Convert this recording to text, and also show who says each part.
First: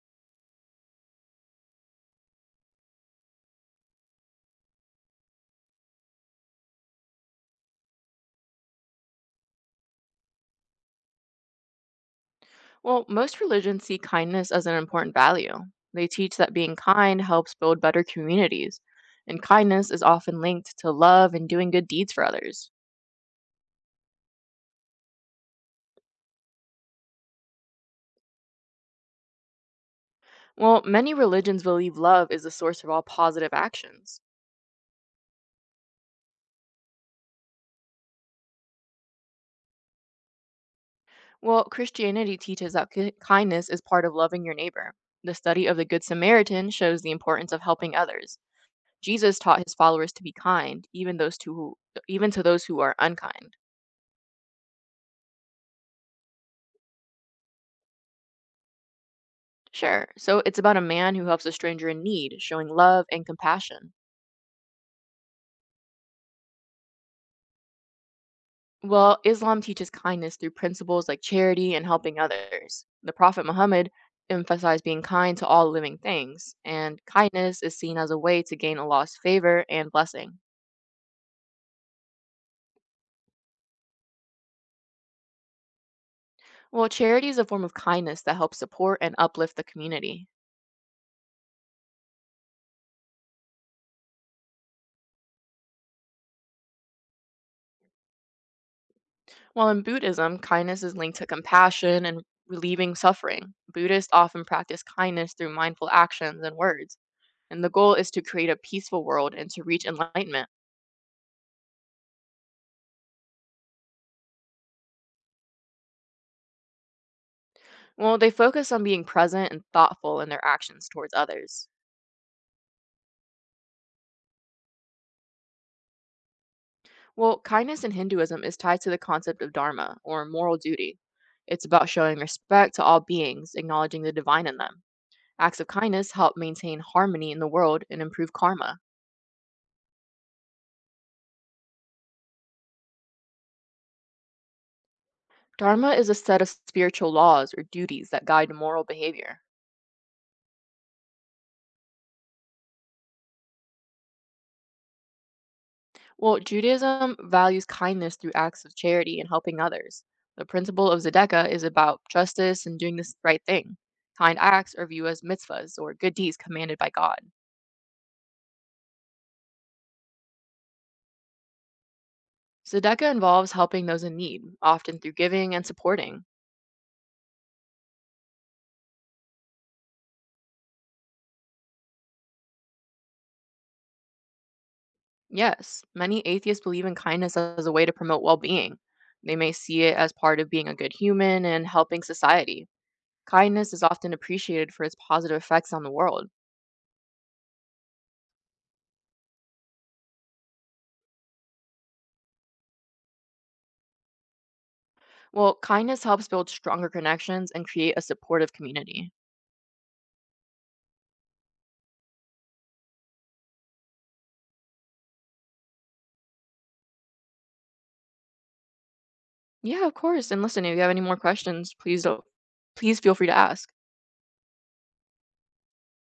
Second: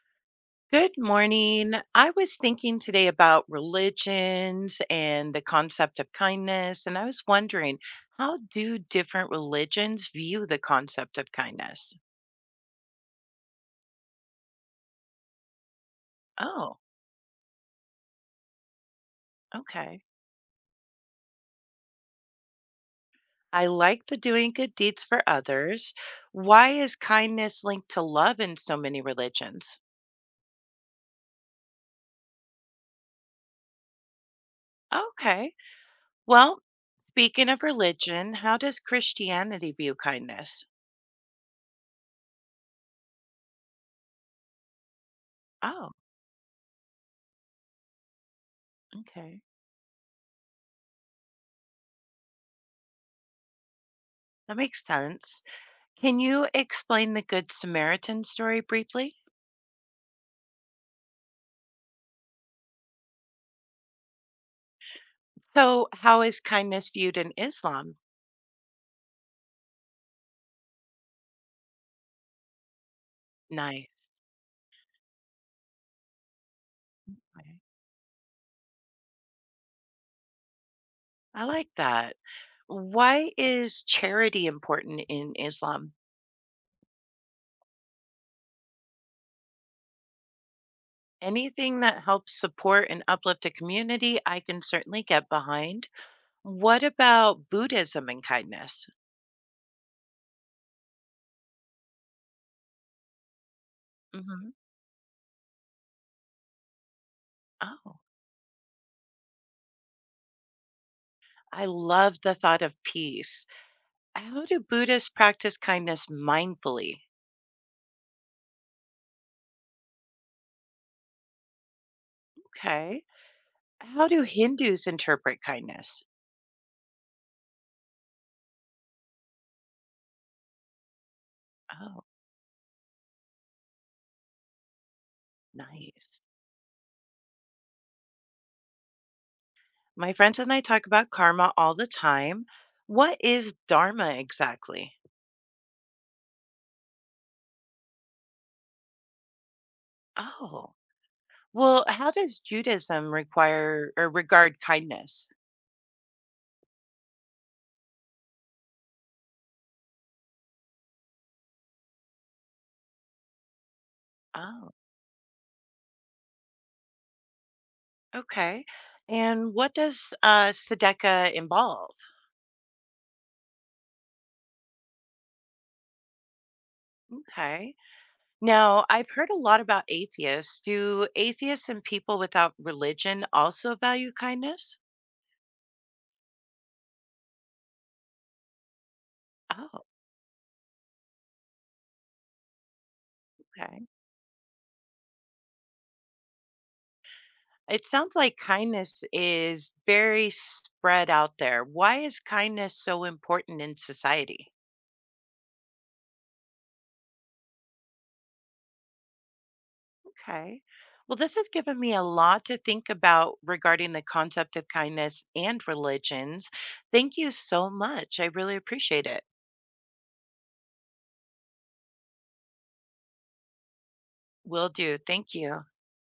Speaker 1: Good morning. I was thinking today about religions and the concept of kindness, and I was wondering, how do different religions view the concept of kindness?
Speaker 2: Well, most religions see kindness as an important value. They teach that being
Speaker 1: Oh,
Speaker 2: kind helps build better communities, and kindness
Speaker 1: okay.
Speaker 2: is often linked to love and doing good deeds for others.
Speaker 1: I like the doing good deeds for others. Why is kindness linked to love in so many religions?
Speaker 2: Well, many religions believe love is the source of all positive actions.
Speaker 1: Okay. Well, speaking of religion, how does Christianity view kindness?
Speaker 2: Well, Christianity teaches that kindness is part of loving your neighbor. The study of the
Speaker 1: Oh,
Speaker 2: Good Samaritan shows the importance of helping others. Jesus
Speaker 1: okay.
Speaker 2: taught his followers to be kind, even to those who are unkind.
Speaker 1: That makes sense. Can you explain the Good Samaritan story briefly?
Speaker 2: Sure. So it's about a man who helps a stranger in need, showing love and compassion.
Speaker 1: So, how is kindness viewed in Islam?
Speaker 2: Well, Islam teaches kindness through principles like charity and helping others. The Prophet
Speaker 1: Nice.
Speaker 2: Muhammad emphasized being kind to all living things, and
Speaker 1: Okay.
Speaker 2: kindness is seen as a way to gain Allah's favor and blessing.
Speaker 1: I like that. Why is charity important in Islam?
Speaker 2: Well, charity is a form of kindness that helps support and uplift the community.
Speaker 1: Anything that helps support and uplift a community, I can certainly get behind. What about Buddhism and kindness?
Speaker 2: While in Buddhism, kindness is linked to compassion and relieving suffering. Buddhists often
Speaker 1: Hmm.
Speaker 2: practice kindness through mindful actions and words, and the goal
Speaker 1: Oh,
Speaker 2: is to create a peaceful world and to reach enlightenment.
Speaker 1: I love the thought of peace. How do Buddhists practice kindness mindfully?
Speaker 2: Well, they focus on being present and thoughtful in their actions towards others.
Speaker 1: Okay. How do Hindus interpret kindness?
Speaker 2: Well, kindness in Hinduism is tied to the concept of dharma, or moral duty. It's about
Speaker 1: Oh.
Speaker 2: showing respect to all beings, acknowledging the divine in them. Acts of kindness
Speaker 1: Nice.
Speaker 2: help maintain harmony in the world and improve karma.
Speaker 1: My friends and I talk about karma all the time. What is dharma exactly?
Speaker 2: Dharma is a set of spiritual laws or duties that guide moral behavior.
Speaker 1: Oh, well, how does Judaism require or regard kindness?
Speaker 2: Well, Judaism values kindness through acts of charity and helping others. The principle of Zedekah is about justice and doing the right thing. Kind
Speaker 1: Oh,
Speaker 2: acts are viewed as mitzvahs or good deeds commanded by God.
Speaker 1: okay. And what does tzedakah involve?
Speaker 2: Zedekah involves helping those in need, often through giving and supporting.
Speaker 1: Okay. Now, I've heard a lot about atheists. Do atheists and people without religion also value kindness?
Speaker 2: Yes, many atheists believe in kindness as a way to promote well being. They may see
Speaker 1: Oh,
Speaker 2: it as part of being a good human and helping society. Kindness is
Speaker 1: okay.
Speaker 2: often appreciated for its positive effects on the world.
Speaker 1: It sounds like kindness is very spread out there. Why is kindness so important in society?
Speaker 2: Well, kindness helps build stronger connections and create a supportive community.
Speaker 1: Okay. Well, this has given me a lot to think about regarding the concept of kindness and religions. Thank you so much. I really appreciate it.
Speaker 2: Yeah, of course. And listen, if you have any more questions, please don't please feel free to ask.
Speaker 1: Will do. Thank you.